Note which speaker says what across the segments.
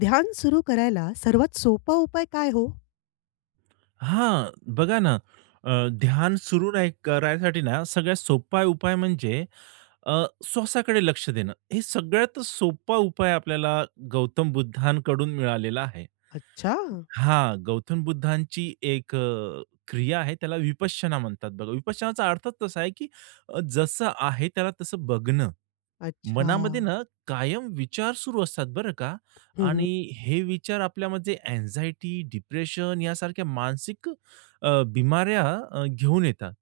Speaker 1: ध्यान सुरू करायला सर्वात सोपा उपाय काय हो?
Speaker 2: हां, बघा ना, ध्यान सुरू नाही करायसाठी ना, सगळ्यात सोपा उपाय म्हणजे श्वासाकडे लक्ष देणं. हे सगळ्यात सोपा उपाय आपल्याला गौतम बुद्धांकडून मिळालेला आहे.
Speaker 1: अच्छा!
Speaker 2: हां, गौतम बुद्धांची एक क्रिया आहे त्याला विपश्यना म्हणतात बघा. विपश्यनाचा अर्थच तसा आहे, की जसं आहे त्याला तसं बघणं.
Speaker 1: अच्छा.
Speaker 2: मनामध्ये ना कायम विचार सुरू असतात बरं का.
Speaker 1: हं, हं.
Speaker 2: आणि हे विचार आपल्यामध्ये अँझायटी, डिप्रेशन यासारख्या मानसिक बिमाऱ्या घेऊन येतात.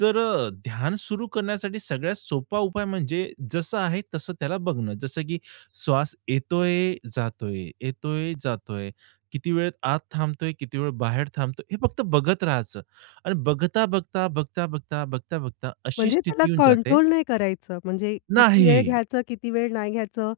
Speaker 2: तर ध्यान सुरू करण्यासाठी सगळ्यात सोपा उपाय म्हणजे जसं आहे तसं त्याला बघणं. जसं की श्वास येतोय, जातोय, येतोय, जातोय. किती वेळ आत थांबतोय, किती वेळ बाहेर थांबतोय हे फक्त बघत राहायचं आणि बघता, बघता, बघता, बघता, बघता, बघता अशी
Speaker 1: म्हणजे त्याला
Speaker 2: स्थिती येऊन जाते.
Speaker 1: कंट्रोल नाही करायचं. म्हणजे किती
Speaker 2: नाही.
Speaker 1: वेळ घ्यायचं, किती वेळ नाही घ्यायचं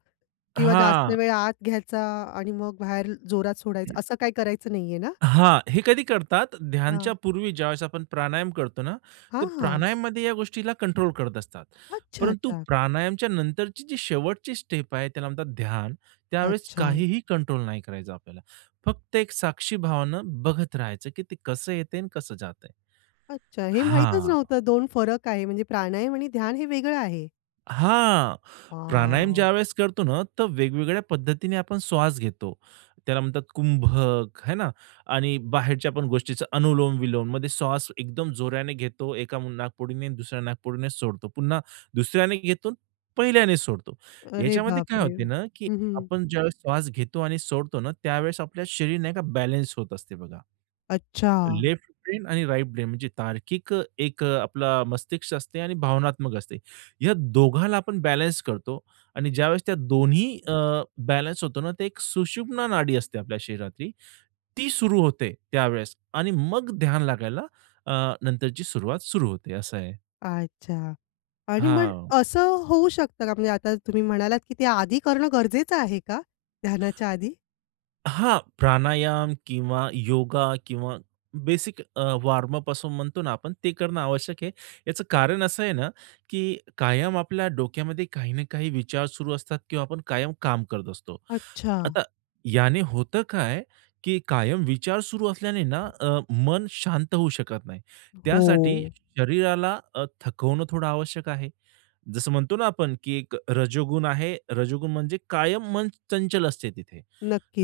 Speaker 1: किंवा जास्त
Speaker 2: हां.
Speaker 1: वेळ आत घ्यायचा आणि मग बाहेर जोरात सोडायचं, असं काही करायचं नाहीये ना?
Speaker 2: हां. हे कधी करतात?
Speaker 1: हां.
Speaker 2: ध्यानच्या पूर्वी ज्यावेळेस आपण प्राणायाम करतो ना, तर
Speaker 1: हां, हां.
Speaker 2: प्राणायाममध्ये या गोष्टीला कंट्रोल करत असतात.
Speaker 1: अच्छा,
Speaker 2: परंतु
Speaker 1: अच्छा.
Speaker 2: प्राणायामच्या नंतरची जी शेवटची स्टेप आहे, त्याला म्हणतात ध्यान. त्यावेळेस
Speaker 1: अच्छा.
Speaker 2: काहीही कंट्रोल नाही करायचं आपल्याला. फक्त एक साक्षी भावानं बघत राहायचं, की ते कसं येतंय आणि कसं जाते.
Speaker 1: अच्छा. हे माहीतच
Speaker 2: हां.
Speaker 1: नव्हतं 2 फरक आहे. म्हणजे प्राणायाम आणि ध्यान हे वेगळं आहे.
Speaker 2: हां. प्राणायाम
Speaker 1: हां.
Speaker 2: ज्यावेळेस करतो ना, तर वेगवेगळ्या पद्धतीने आपण श्वास घेतो. त्याला म्हणतात कुंभक, है ना? आणि बाहेरच्या पण गोष्टीचा अनुलोम-विलोम मध्ये श्वास एकदम जोराने घेतो. नाकपुडीने दुसऱ्या नाकपुडीने सोडतो. पुन्हा दुसऱ्याने घेतो, पहिल्याने सोडतो.
Speaker 1: अरे
Speaker 2: याच्यामध्ये काय
Speaker 1: बापरे!
Speaker 2: होते ना, की
Speaker 1: हं, हं.
Speaker 2: आपण ज्यावेळेस श्वास घेतो आणि सोडतो ना, त्यावेळेस आपल्या शरीर नाही का बॅलन्स होत असते बघा.
Speaker 1: अच्छा.
Speaker 2: लेफ्ट ब्रेन आणि राइट ब्रेन म्हणजे तार्किक एक आपला मस्तिष्क असते आणि भावनात्मक असते. या दोघाला आपण बॅलन्स करतो आणि ज्यावेळेस त्या दोन्ही बॅलन्स होतो ना, ते एक सुषुम्ना नाडी असते आपल्या शरीरातली, ती सुरू होते त्यावेळेस आणि मग ध्यान लागायला अ, नंतरची सुरुवात सुरू होते. असं आहे.
Speaker 1: अच्छा. आणि मग
Speaker 2: हां.
Speaker 1: असं होऊ शकतं का? म्हणजे आता तुम्ही म्हणालात, की ते आधी करणं गरजेचं आहे का? ध्यानाच्या आधी?
Speaker 2: हां, प्राणायाम किंवा योगा किंवा बेसिक वॉर्मअप असं म्हणतो ना आपण, ते करणं आवश्यक आहे. याचं कारण असं आहे ना, की कायम आपल्या डोक्यामध्ये काही ना काही विचार सुरू असतात किंवा आपण कायम काम करत असतो.
Speaker 1: अच्छा.
Speaker 2: आता याने होतं काय, की कायम विचार सुरू असल्याने ना मन शांत होऊ शकत नाही.
Speaker 1: हो.
Speaker 2: त्यासाठी शरीराला थकवणं थोडं आवश्यक आहे. जसं म्हणतो ना आपण, की एक रजोगुण आहे. रजोगुण म्हणजे कायम मन चंचल असते तिथे.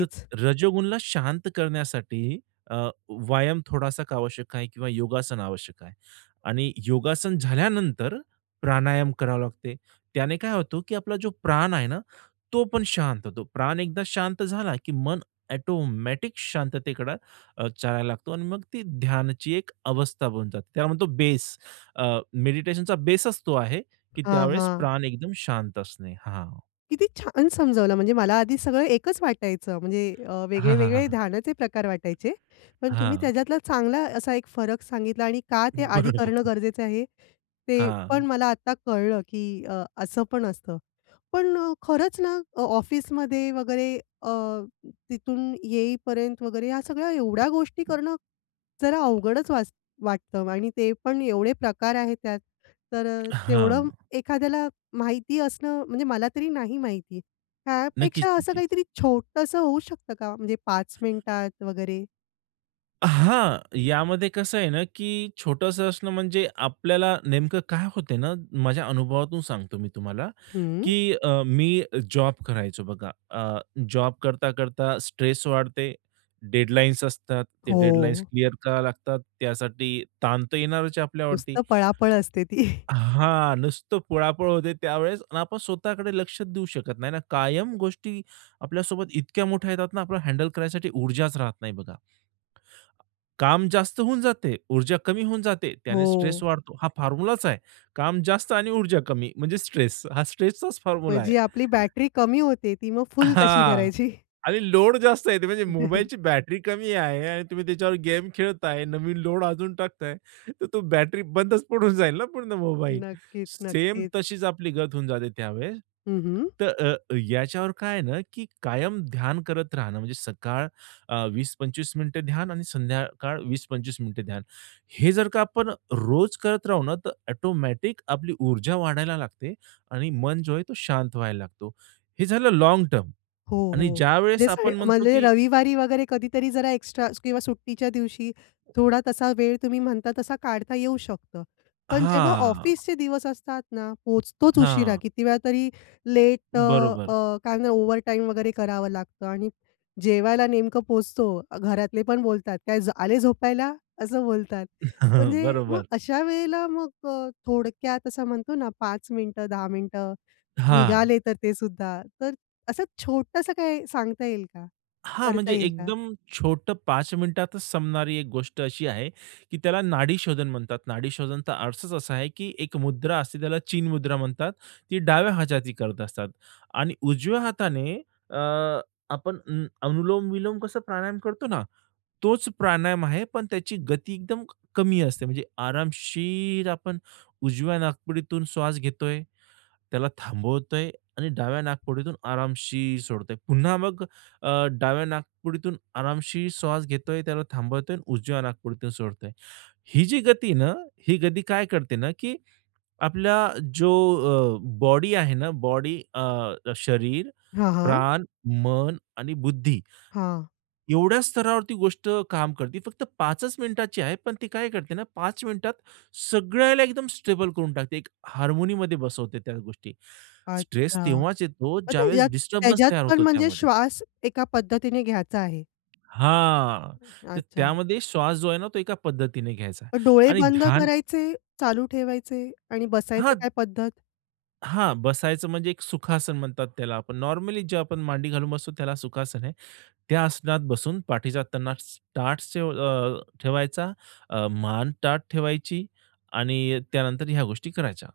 Speaker 2: तर रजोगुणला शांत करण्यासाठी अ, व्यायाम थोडासा का आवश्यक आहे किंवा योगासन आवश्यक आहे आणि योगासन झाल्यानंतर प्राणायाम करावा लागते. त्याने काय होतो, की आपला जो प्राण आहे ना, तो पण शांत होतो. प्राण एकदा शांत झाला, की मन ऑटोमॅटिक शांततेकडे चालायला लागतो आणि मग ती ध्यानाची एक अवस्था बनून जाते. त्याला म्हणतो बेस, मेडिटेशनचा बेसच तो आहे, की
Speaker 1: हां,
Speaker 2: त्यावेळेस
Speaker 1: हां.
Speaker 2: प्राण एकदम शांत असणे. हां.
Speaker 1: किती छान समजावलं. म्हणजे मला आधी सगळं एकच वाटायचं. म्हणजे
Speaker 2: हां, हां, हां,
Speaker 1: वेगळे-वेगळे
Speaker 2: हां.
Speaker 1: ध्यानाचे प्रकार वाटायचे. पण तुम्ही त्याच्यातला चांगला असा एक फरक सांगितला आणि का ते आधी करणं
Speaker 2: बरोबर.
Speaker 1: गरजेचं आहे, ते पण
Speaker 2: हां.
Speaker 1: मला आता कळलं, की असं पण असतं. पण खरंच ना ऑफिसमध्ये वगैरे अ, तिथून येईपर्यंत वगैरे ह्या सगळ्या एवढ्या गोष्टी करणं जरा अवघडच वाटतं आणि ते पण एवढे प्रकार आहेत त्यात. तर तेवढं
Speaker 2: हां.
Speaker 1: एखाद्याला माहिती असणं म्हणजे मला तरी नाही माहिती. त्यापेक्षा
Speaker 2: नक्कीच,
Speaker 1: असं
Speaker 2: नक्कीच.
Speaker 1: काहीतरी छोटंसं होऊ शकतं का? म्हणजे 5 मिनिटात वगैरे?
Speaker 2: हां, यामध्ये कसं आहे ना, की छोटंसं असणं म्हणजे आपल्याला नेमकं काय होते ना, माझ्या अनुभवातून सांगतो मी तुम्हाला,
Speaker 1: हं.
Speaker 2: की मी जॉब करायचो बघा. जॉब करता-करता स्ट्रेस वाढते, डेडलाईन्स असतात. ते
Speaker 1: हो.
Speaker 2: डेडलाईन्स क्लिअर कराव्या लागतात. त्यासाठी ताण तर येणारच आहे आपल्यावरती.
Speaker 1: नुसतं पळापळ असते ती.
Speaker 2: हां, नुसतं पळापळ होते त्यावेळेस आणि आपण स्वतःकडे लक्ष देऊ शकत नाही ना. कायम गोष्टी आपल्यासोबत इतक्या मोठ्या येतात ना, आपल्याला हँडल करायसाठी ऊर्जाच राहत नाही बघा. काम जास्त होऊन जाते, ऊर्जा कमी होऊन जाते, त्याने
Speaker 1: हो.
Speaker 2: स्ट्रेस वाढतो. हा फॉर्म्युलाच आहे. काम जास्त आणि ऊर्जा कमी म्हणजे स्ट्रेस. हा स्ट्रेसचाच फॉर्म्युला
Speaker 1: मग
Speaker 2: आहे.
Speaker 1: आपली बॅटरी कमी होते ती मग फुल कशी
Speaker 2: हां.
Speaker 1: करायची?
Speaker 2: आणि लोड जास्त आहे. ते म्हणजे मोबाईलची बॅटरी कमी आहे आणि तुम्ही त्याच्यावर गेम खेळताय, नवीन लोड अजून टाकताय, तर तो बॅटरी बंदच पडून जाईल ना पूर्ण मोबाईल.
Speaker 1: नक्कीच,
Speaker 2: सेम
Speaker 1: नक्कीच.
Speaker 2: तशीच आपली गत होऊन जाते त्यावेळेस.
Speaker 1: हं, हं.
Speaker 2: तर याच्यावर काय आहे ना, की कायम ध्यान करत राहणं म्हणजे सकाळ 20-25 मिनिटं ध्यान आणि संध्याकाळ 20-25 मिनिटं ध्यान. हे जर का आपण रोज करत राहू ना, तर ऑटोमॅटिक आपली ऊर्जा वाढायला लागते आणि मन जो आहे तो शांत व्हायला लागतो. हे झालं लाँग टर्म.
Speaker 1: हो,
Speaker 2: आणि
Speaker 1: हो. जे
Speaker 2: ज्यावेळेस
Speaker 1: स
Speaker 2: आपण म्हणतो
Speaker 1: म्हणजे
Speaker 2: की
Speaker 1: रविवारी वगैरे कधीतरी जरा एक्स्ट्रा किंवा सुट्टीच्या दिवशी थोडा तसा वेळ तुम्ही म्हणता तसा काढता येऊ शकतं. पण जेव्हा
Speaker 2: हां,
Speaker 1: ऑफिसचे दिवस असतात ना, पोहोचतोच उशिरा.
Speaker 2: हां.
Speaker 1: किती वेळा तरी लेट
Speaker 2: बरोबर.
Speaker 1: काय म्हणणार ओव्हरटाईम वगैरे करावं लागतं आणि जेवायला नेमकं पोहोचतो. घरातले पण बोलतात, "काय आले झोपायला?" असं बोलतात. म्हणजे मग
Speaker 2: बरोबर.
Speaker 1: अशा वेळेला मग थोडक्यात असं म्हणतो ना 5 मिनिटं, 10 मिनिटं
Speaker 2: हां.
Speaker 1: निघाले तर ते सुद्धा. तर असं छोटंसं काही सांगता येईल का?
Speaker 2: हां,
Speaker 1: करता
Speaker 2: म्हणजे
Speaker 1: येईल का?
Speaker 2: एकदम छोटं 5 मिनिटातच संपणारी एक गोष्ट अशी आहे, की त्याला नाडीशोधन म्हणतात. नाडीशोधनचा अर्थच असा आहे, की एक मुद्रा असते त्याला चीन मुद्रा म्हणतात. ती डाव्या हाताची करत असतात आणि उजव्या हाताने अ, आपण अनुलोम-विलोम कसं प्राणायाम करतो ना, तोच प्राणायाम आहे, पण त्याची गती एकदम कमी असते. म्हणजे आरामशीर आपण उजव्या नाकपुडीतून श्वास घेतोय, त्याला थांबवतोय आणि डाव्या नाकपुडीतून आरामशीर सोडतोय. पुन्हा मग डाव्या नाकपुडीतून आरामशीर श्वास घेतोय, त्याला थांबवतोय आणि उजव्या नाकपुडीतून सोडतोय. ही जी गती आहे ना, ही गती काय करते ना, की आपला जो बॉडी आहे ना, बॉडी शरीर,
Speaker 1: हां, हां.
Speaker 2: प्राण, मन आणि बुद्धी
Speaker 1: हां.
Speaker 2: एवढ्या स्तरावरती गोष्ट काम करते. फक्त 5च मिनिटाची आहे, पण ती काय करते ना पाच मिनिटात सगळ्याला एकदम स्टेबल करून टाकते. एक हार्मोनीमध्ये बसवते त्या गोष्टी. स्ट्रेस
Speaker 1: अच्छा.
Speaker 2: तेव्हाच येतो
Speaker 1: मग
Speaker 2: ज्यावेळेस
Speaker 1: त्याच्यात
Speaker 2: डिस्टर्बन्स
Speaker 1: त्याच्यात
Speaker 2: तयार
Speaker 1: पण
Speaker 2: होतो
Speaker 1: म्हणजे
Speaker 2: त्यामध्ये.
Speaker 1: श्वास एका पद्धतीने घ्यायचा आहे.
Speaker 2: हां, तर
Speaker 1: अच्छा.
Speaker 2: त्यामध्ये श्वास जो आहे ना तो एका पद्धतीने घ्यायचा
Speaker 1: मग डोळे
Speaker 2: आणि
Speaker 1: बंद
Speaker 2: ध्यान.
Speaker 1: करायचे, चालू ठेवायचे आणि बसायचं
Speaker 2: हां,
Speaker 1: काय पद्धत?
Speaker 2: हां, बसायचं म्हणजे एक सुखासन म्हणतात त्याला आपण. नॉर्मली जे आपण मांडी घालून बसतो त्याला सुखासन आहे. त्या आसनात बसून पाठीचा त्यांना ठेवायचा, मान ताठ ठेवायची आणि त्यानंतर ह्या गोष्टी करायच्या.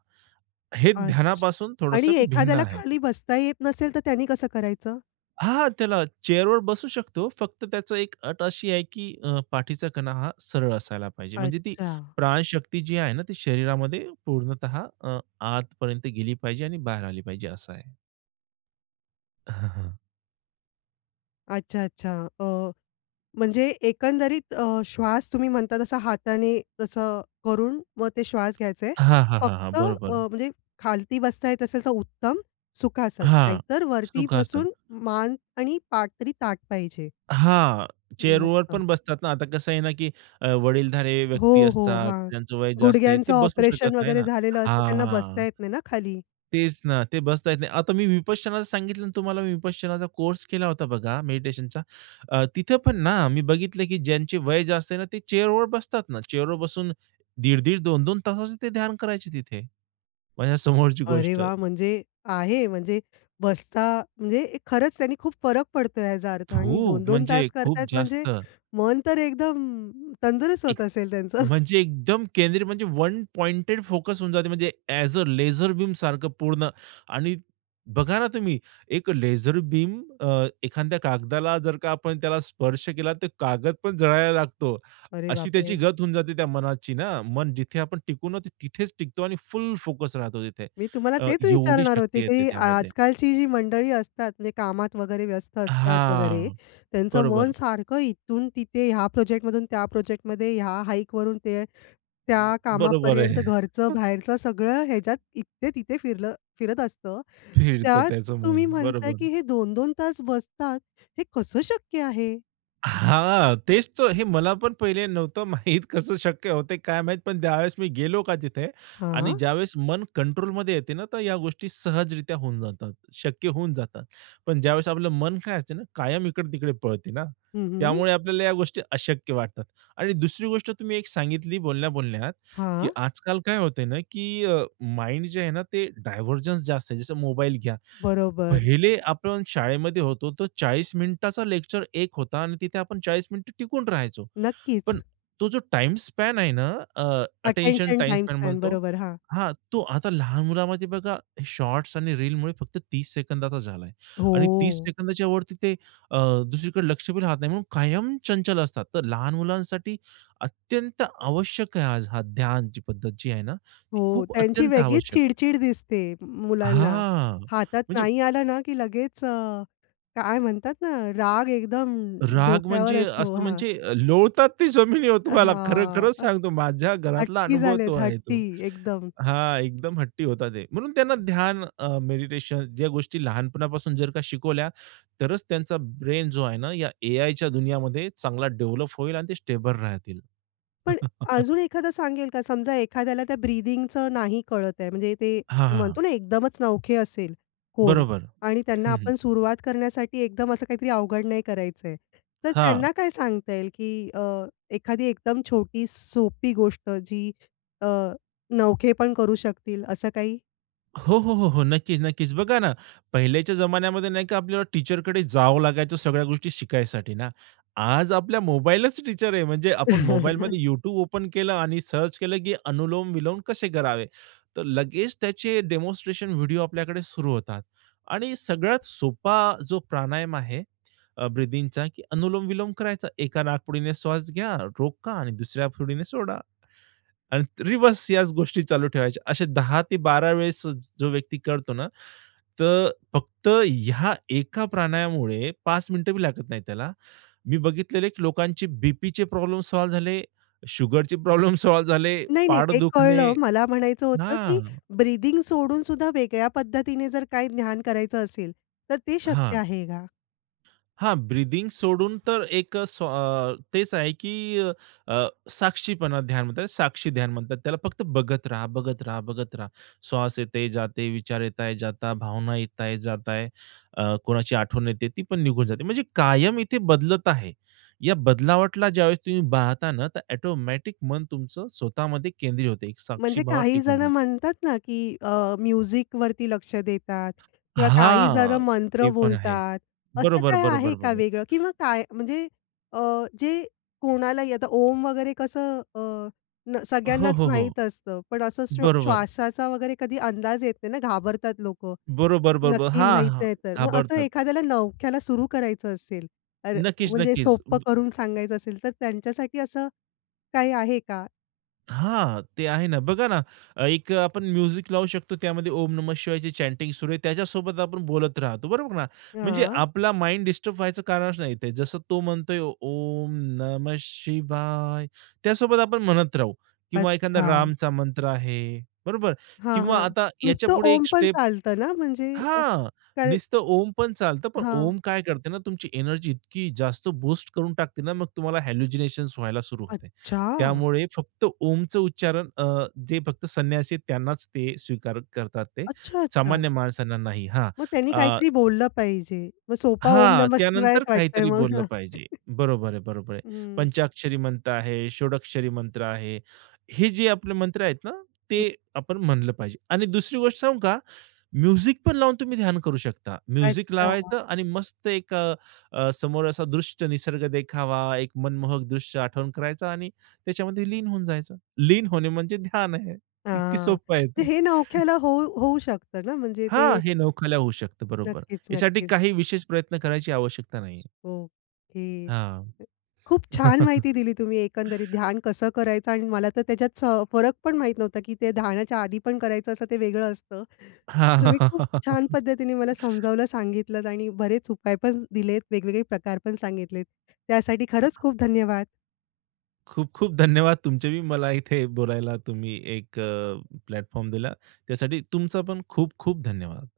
Speaker 2: हे
Speaker 1: अच्छा.
Speaker 2: ध्यानापासून
Speaker 1: आणि
Speaker 2: थोडंसं भिन्न
Speaker 1: एखाद्याला
Speaker 2: आहे.
Speaker 1: खाली बसता येत नसेल, तर त्यांनी कसं करायचं?
Speaker 2: हां, त्याला चेअरवर बसू शकतो. फक्त त्याचं एक अट अशी आहे, की पाठीचा कणा हा सरळ असायला पाहिजे. म्हणजे ती
Speaker 1: अच्छा.
Speaker 2: प्राणशक्ती जी आहे ना, ती शरीरामध्ये पूर्णतः आतपर्यंत गेली पाहिजे आणि बाहेर आली पाहिजे असं आहे.
Speaker 1: अच्छा, अच्छा. म्हणजे एकंदरीत श्वास तुम्ही म्हणता तसा हाताने तसं करून मग ते श्वास घ्यायचे.
Speaker 2: हां, हां. हां, हां,
Speaker 1: फक्त
Speaker 2: हां, बरोबर.
Speaker 1: म्हणजे खालती बसता येत असेल तर उत्तम सुखासन,
Speaker 2: हां,
Speaker 1: नाहीतर वरती
Speaker 2: सुखासन.
Speaker 1: बसून मान आणि पाठ तरी ताठ पाहिजे.
Speaker 2: हां, चेअरवर
Speaker 1: मस्त.
Speaker 2: पण बसतात ना. आता कसं आहे ना, की वडीलधारे
Speaker 1: हो,
Speaker 2: व्यक्ती
Speaker 1: हो.
Speaker 2: असतात,
Speaker 1: हां.
Speaker 2: त्यांचं वय जास्त आहे,
Speaker 1: गुडघ्यांचं
Speaker 2: ते बसू
Speaker 1: ऑपरेशन
Speaker 2: शकत नाही
Speaker 1: वगैरे
Speaker 2: ना.
Speaker 1: झालेलं असतं त्यांना बसता
Speaker 2: हां,
Speaker 1: येत नाही ना खाली.
Speaker 2: तेच ना, ते बसता येत नाही. आता मी विपश्यनाचं सांगितलं ना तुम्हाला, मी विपश्यनाचा कोर्स केला होता बघा मेडिटेशनचा. तिथं पण ना, मी बघितलं की ज्यांचे वय जास्त आहे ना, ते चेअरवर बसतात ना. चेअरवर बसून दीड-दीड, 2-2 तासाचं ते ध्यान करायचे तिथे. माझ्यासमोरची
Speaker 1: अरे
Speaker 2: गोष्ट.
Speaker 1: वा, आहे म्हणजे बसता म्हणजे एक खरंच त्यांनी खूप फरक पडतोय ह्याचा अर्थ आणि
Speaker 2: खूप
Speaker 1: दोन-दोन तास
Speaker 2: म्हणजे खूप
Speaker 1: करतायत म्हणजे
Speaker 2: जास्त.
Speaker 1: मन तर एकदम तंदुरुस्त
Speaker 2: एक
Speaker 1: होत असेल त्यांचं.
Speaker 2: म्हणजे एकदम केंद्रित म्हणजे वन पॉइंटेड फोकस होऊन जाते म्हणजे ॲज अ लेझर बीम सारखं पूर्ण. आणि बघा ना तुम्ही एक लेझर बीम एखाद्या कागदाला जर का आपण त्याला स्पर्श केला तर कागद पण जळायला लागतो.
Speaker 1: अरे
Speaker 2: अशी त्याची
Speaker 1: बापरे!
Speaker 2: गत होऊन जाते त्या मनाची ना. मन जिथे आपण टिकू ना ते तिथेच टिकतो आणि फुल फोकस राहतो तिथे.
Speaker 1: मी तुम्हाला तेच
Speaker 2: एवढी
Speaker 1: विचारणार होते,
Speaker 2: शक्ती येते
Speaker 1: की
Speaker 2: त्यामध्ये.
Speaker 1: आजकालची जी मंडळी असतात म्हणजे कामात वगैरे व्यस्त असतात वगैरे,
Speaker 2: हां.
Speaker 1: त्यांचं मन
Speaker 2: बरोबर.
Speaker 1: सारखं इथून तिथे ह्या प्रोजेक्टमधून त्या प्रोजेक्टमध्ये, ह्या हाईकवरून ते त्या
Speaker 2: बरोबर आहे.
Speaker 1: कामापर्यंत घरचं, बाहेरचं सगळं ह्याच्यात इथे तिथे फिरत असतं.
Speaker 2: फिरतं
Speaker 1: त्यात
Speaker 2: त्याचं मन.
Speaker 1: तुम्ही म्हणताय,
Speaker 2: बरोबर.
Speaker 1: की हे दोन-दोन तास बसतात, हे कसं शक्य आहे?
Speaker 2: हां, तेच तर हे मला पण पहिले नव्हतं माहीत कसं शक्य होते काय माहीत, पण त्यावेळेस मी गेलो का तिथे
Speaker 1: हां.
Speaker 2: आणि ज्यावेळेस मन कंट्रोलमध्ये येते ना, तर या गोष्टी सहजरित्या होऊन जातात, शक्य होऊन जातात. पण ज्यावेळेस आपलं मन काय असते ना, कायम इकडे-तिकडे पळते ना,
Speaker 1: हं, हं.
Speaker 2: त्यामुळे आपल्याला या गोष्टी अशक्य वाटतात. आणि दुसरी गोष्ट तुम्ही एक सांगितली बोलण्या-बोलण्यात, की
Speaker 1: हां.
Speaker 2: आजकाल काय होते ना, की माइंड जे आहे ना, ते डायव्हर्जन्स जास्त आहे. जसं मोबाईल घ्या,
Speaker 1: बरोबर.
Speaker 2: पहिले आपण शाळेमध्ये होतो, तर 40 मिनिटाचा लेक्चर एक होता आणि तिथे आपण 40 मिनिटं टिकून राहायचो.
Speaker 1: नक्कीच.
Speaker 2: पण तो जो टाइम स्पॅन आहे ना, attention
Speaker 1: attention
Speaker 2: time
Speaker 1: time
Speaker 2: span
Speaker 1: span
Speaker 2: म्हणतो.
Speaker 1: बरोबर. हां.
Speaker 2: हां, तो आता लहान मुलामध्ये बघा शॉर्ट्स आणि रीलमुळे फक्त 30 सेकंदाचा झाला आहे
Speaker 1: हो.
Speaker 2: आणि 30 सेकंदाच्या वरती ते अ, दुसरीकडे लक्ष बी राहत नाही म्हणून कायम चंचल असतात. तर लहान मुलांसाठी अत्यंत आवश्यक आहे आज हा ध्यानची पद्धत जी आहे ना, ती
Speaker 1: हो.
Speaker 2: खूप
Speaker 1: त्यांची
Speaker 2: अत्यंत
Speaker 1: वेगळीच
Speaker 2: आवश्यक आहे.
Speaker 1: चिडचिड दिसते मुलांना.
Speaker 2: हां,
Speaker 1: हातात
Speaker 2: म्हणजे
Speaker 1: नाही आलं ना, की लगेच काय म्हणतात ना, राग एकदम
Speaker 2: राग
Speaker 1: डोक्यावर
Speaker 2: म्हणजे
Speaker 1: असतो.
Speaker 2: असं
Speaker 1: हां.
Speaker 2: म्हणजे लोळतात ते जमिनीवर तुम्हाला खरं,
Speaker 1: हां.
Speaker 2: खरंच सांगतो माझ्या घरातला
Speaker 1: हट्टी
Speaker 2: अनुभव तो
Speaker 1: झालेत,
Speaker 2: आहे
Speaker 1: हट्टी
Speaker 2: तो.
Speaker 1: एकदम.
Speaker 2: हां, एकदम हट्टी होता ते. म्हणून त्यांना ध्यान, मेडिटेशन ज्या गोष्टी लहानपणापासून जर का शिकवल्या, तरच त्यांचा ब्रेन जो आहे ना, या एआयच्या दुनियामध्ये चांगला डेव्हलप होईल आणि ते स्टेबल राहतील.
Speaker 1: पण अजून एखादा सांगेल का? समजा एखाद्याला त्या ब्रीथिंगचं नाही कळत आहे, म्हणजे ते आपण
Speaker 2: हां,
Speaker 1: म्हणतो ना एकदमच नवखे असेल कोण
Speaker 2: बरोबर.
Speaker 1: आणि त्यांना
Speaker 2: हं, हं.
Speaker 1: आपण सुरुवात करण्यासाठी एकदम असं काहीतरी अवघड नाही करायचं आहे. तर
Speaker 2: हां.
Speaker 1: त्यांना काय सांगता येईल, की एखादी एकदम छोटी सोपी गोष्ट जी अ, नवखे पण करू शकतील असं काही?
Speaker 2: हो, हो, हो, हो. नक्कीच, नक्कीच. बघा ना, पहिल्याच्या जमान्यामध्ये नाही का आपल्याला टीचरकडे जावं लागायचं सगळ्या गोष्टी शिकायसाठी ना. आज आपल्या मोबाईलच टीचर आहे. म्हणजे आपण मोबाईलमध्ये YouTube ओपन केलं आणि सर्च केलं, की अनुलोम-विलोम कसे करावे. तर लगेच त्याचे डेमॉन्स्ट्रेशन व्हिडिओ आपल्याकडे सुरू होतात आणि सगळ्यात सोपा जो प्राणायाम आहे, अ, की अनुलोम-विलोम करायचा. एका नाकपुडीने श्वास घ्या, रोका आणि दुसऱ्या पुडीने सोडा. आणि रिव्हर्स याच गोष्टी चालू ठेवायच्या. असे 10 ते 12 वेळेस जो व्यक्ती करतो ना, तर फक्त ह्या एका प्राणायामुळे 5 मिनिटं बी लागत नाही त्याला. मी बघितलेले की लोकांचे बीपीचे प्रॉब्लेम सॉल्व्ह झाले, शुगरचे प्रॉब्लेम सॉल्व्ह झाले,
Speaker 1: नाही, नाही.
Speaker 2: पाठ
Speaker 1: ते
Speaker 2: दुखणे.
Speaker 1: कळलं. मला म्हणायचं होतं, की
Speaker 2: हां,
Speaker 1: ब्रीथिंग सोडून सुद्धा वेगळ्या पद्धतीने जर काही ध्यान करायचं असेल, तर ते शक्य
Speaker 2: हां.
Speaker 1: आहे का?
Speaker 2: हां, ब्रीथिंग सोडून तर एक तेच आहे की अ, अ, साक्षीपणा ध्यान म्हणतात, साक्षी ध्यान म्हणतात त्याला. फक्त बघत राहा, बघत राहा, बघत राहा. श्वास येते, जाते, विचार येत आहे, जाता, भावना येत आहे, जात आहे. कोणाची आठवण येते, ती पण निघून जाते. म्हणजे कायम इथे बदलत आहे. या बदलावटला ज्यावेळेस तुम्ही पाहता ना, तर ऑटोमॅटिक मन तुमचं स्वतःमध्ये केंद्रित होते. एक
Speaker 1: म्हणजे
Speaker 2: साक्षीभावात
Speaker 1: काही
Speaker 2: टिकून
Speaker 1: जणं
Speaker 2: जाते.
Speaker 1: म्हणतात ना, की म्युझिक वरती लक्ष देतात किंवा काही जणं
Speaker 2: हां,
Speaker 1: मंत्र
Speaker 2: ते पण आहे.
Speaker 1: बोलतात. असं
Speaker 2: बरोबर,
Speaker 1: काय आहे
Speaker 2: बरोबर,
Speaker 1: का
Speaker 2: बरोबर.
Speaker 1: वेगळं? किंवा काय म्हणजे अ, जे कोणालाही आता ओम वगैरे कसं
Speaker 2: हो,
Speaker 1: सगळ्यांनाच
Speaker 2: हो, हो.
Speaker 1: माहीत असतं. पण असं
Speaker 2: बरोबर.
Speaker 1: श्वासाचा वगैरे कधी अंदाज येत नाही ना, घाबरतात लोकं.
Speaker 2: बरोबर, बरोबर.
Speaker 1: नक्की
Speaker 2: हां,
Speaker 1: माहीत
Speaker 2: हां.
Speaker 1: नाही तर. मग असं
Speaker 2: घाबरतात.
Speaker 1: एखाद्याला नवख्याला सुरू करायचं असेल, तर
Speaker 2: नक्कीच,
Speaker 1: म्हणजे
Speaker 2: नक्कीच.
Speaker 1: सोप्पं करून सांगायचं असेल, तर त्यांच्यासाठी असं काही आहे का?
Speaker 2: हां, ते आहे ना. बघा ना, एक आपण म्युझिक लावू शकतो. त्यामध्ये ओम नमः शिवायची चॅटिंग सुरू आहे. त्याच्यासोबत आपण बोलत राहतो. बरोबर ना? म्हणजे
Speaker 1: हां,
Speaker 2: आपला माइंड डिस्टर्ब व्हायचं कारणच नाही ते. जसं तो म्हणतोय ओम नमः शिवाय, त्यासोबत आपण म्हणत राहू किंवा एखादा
Speaker 1: अच्छा.
Speaker 2: रामचा मंत्र आहे. बरोबर?
Speaker 1: हां, हां.
Speaker 2: किंवा आता
Speaker 1: नुसतं
Speaker 2: याच्यापुढे
Speaker 1: ओम
Speaker 2: एक
Speaker 1: पण
Speaker 2: स्टेप.
Speaker 1: चालतं ना? म्हणजे अ,
Speaker 2: हां,
Speaker 1: काय
Speaker 2: नुसतं ओम पण चालतं, पण
Speaker 1: हां.
Speaker 2: ओम काय करते ना, तुमची एनर्जी इतकी जास्त बूस्ट करून टाकते ना, मग तुम्हाला हॅल्युजिनेशन्स व्हायला सुरू होते.
Speaker 1: अच्छा.
Speaker 2: त्यामुळे फक्त ओमचं उच्चारण जे फक्त संन्यासी आहेत त्यांनाच ते स्वीकार करतात ते.
Speaker 1: अच्छा, अच्छा.
Speaker 2: सामान्य माणसांना नाही. हां.
Speaker 1: मग त्यांनी काहीतरी बोललं पाहिजे. मग सोपा ओम
Speaker 2: हां,
Speaker 1: नमः शिवायच
Speaker 2: त्यानंतर
Speaker 1: वाटतंय
Speaker 2: काहीतरी बोललं
Speaker 1: मग.
Speaker 2: पाहिजे. बरोबर आहे, बरोबर आहे.
Speaker 1: हं.
Speaker 2: पंचाक्षरी मंत्र आहे, षोडक्षरी मंत्र आहे. हे जे आपले मंत्र आहेत ना, ते आपण म्हणलं पाहिजे. आणि दुसरी गोष्ट सांगू का? म्युझिक पण लावून तुम्ही ध्यान करू शकता. म्युझिक
Speaker 1: अच्छा.
Speaker 2: लावायचं आणि मस्त एक अ, अ, समोर असा दृश्य निसर्ग देखावा, एक मनमोहक दृश्य आठवण करायचा आणि त्याच्यामध्ये लीन होऊन जायचं. लीन होणे म्हणजे ध्यान आहे. इतकी
Speaker 1: हां.
Speaker 2: सोपं आहे
Speaker 1: तर
Speaker 2: ते.
Speaker 1: हे नवख्याला होऊ होऊ शकतं ना? म्हणजे ते
Speaker 2: हां, हे नवखाला होऊ शकतं. बरोबर.
Speaker 1: नक्कीच,
Speaker 2: यासाठी
Speaker 1: नक्कीच.
Speaker 2: काही विशेष प्रयत्न करायची आवश्यकता नाहीये.
Speaker 1: ओके.
Speaker 2: हां.
Speaker 1: खूप छान
Speaker 2: हां,
Speaker 1: माहिती दिली तुम्ही एकंदरीत ध्यान कसं करायचं आणि मला तर त्याच्यात स फरक पण माहीत नव्हता, की ते ध्यानाच्या आधी पण करायचं असं ते वेगळं असतं.
Speaker 2: हां, हां,
Speaker 1: तुम्ही खूप
Speaker 2: हां,
Speaker 1: छान
Speaker 2: हां,
Speaker 1: पद्धतीने मला समजावलं, सांगितलंत आणि बरेच उपाय पण दिलेत, वेगवेगळे प्रकार पण सांगितलेत. त्यासाठी खरंच खूप धन्यवाद.
Speaker 2: खूप-खूप धन्यवाद तुमचे बी मला इथे बोलायला तुम्ही एक प्लॅटफॉर्म दिला. त्यासाठी तुमचा पण खूप-खूप धन्यवाद.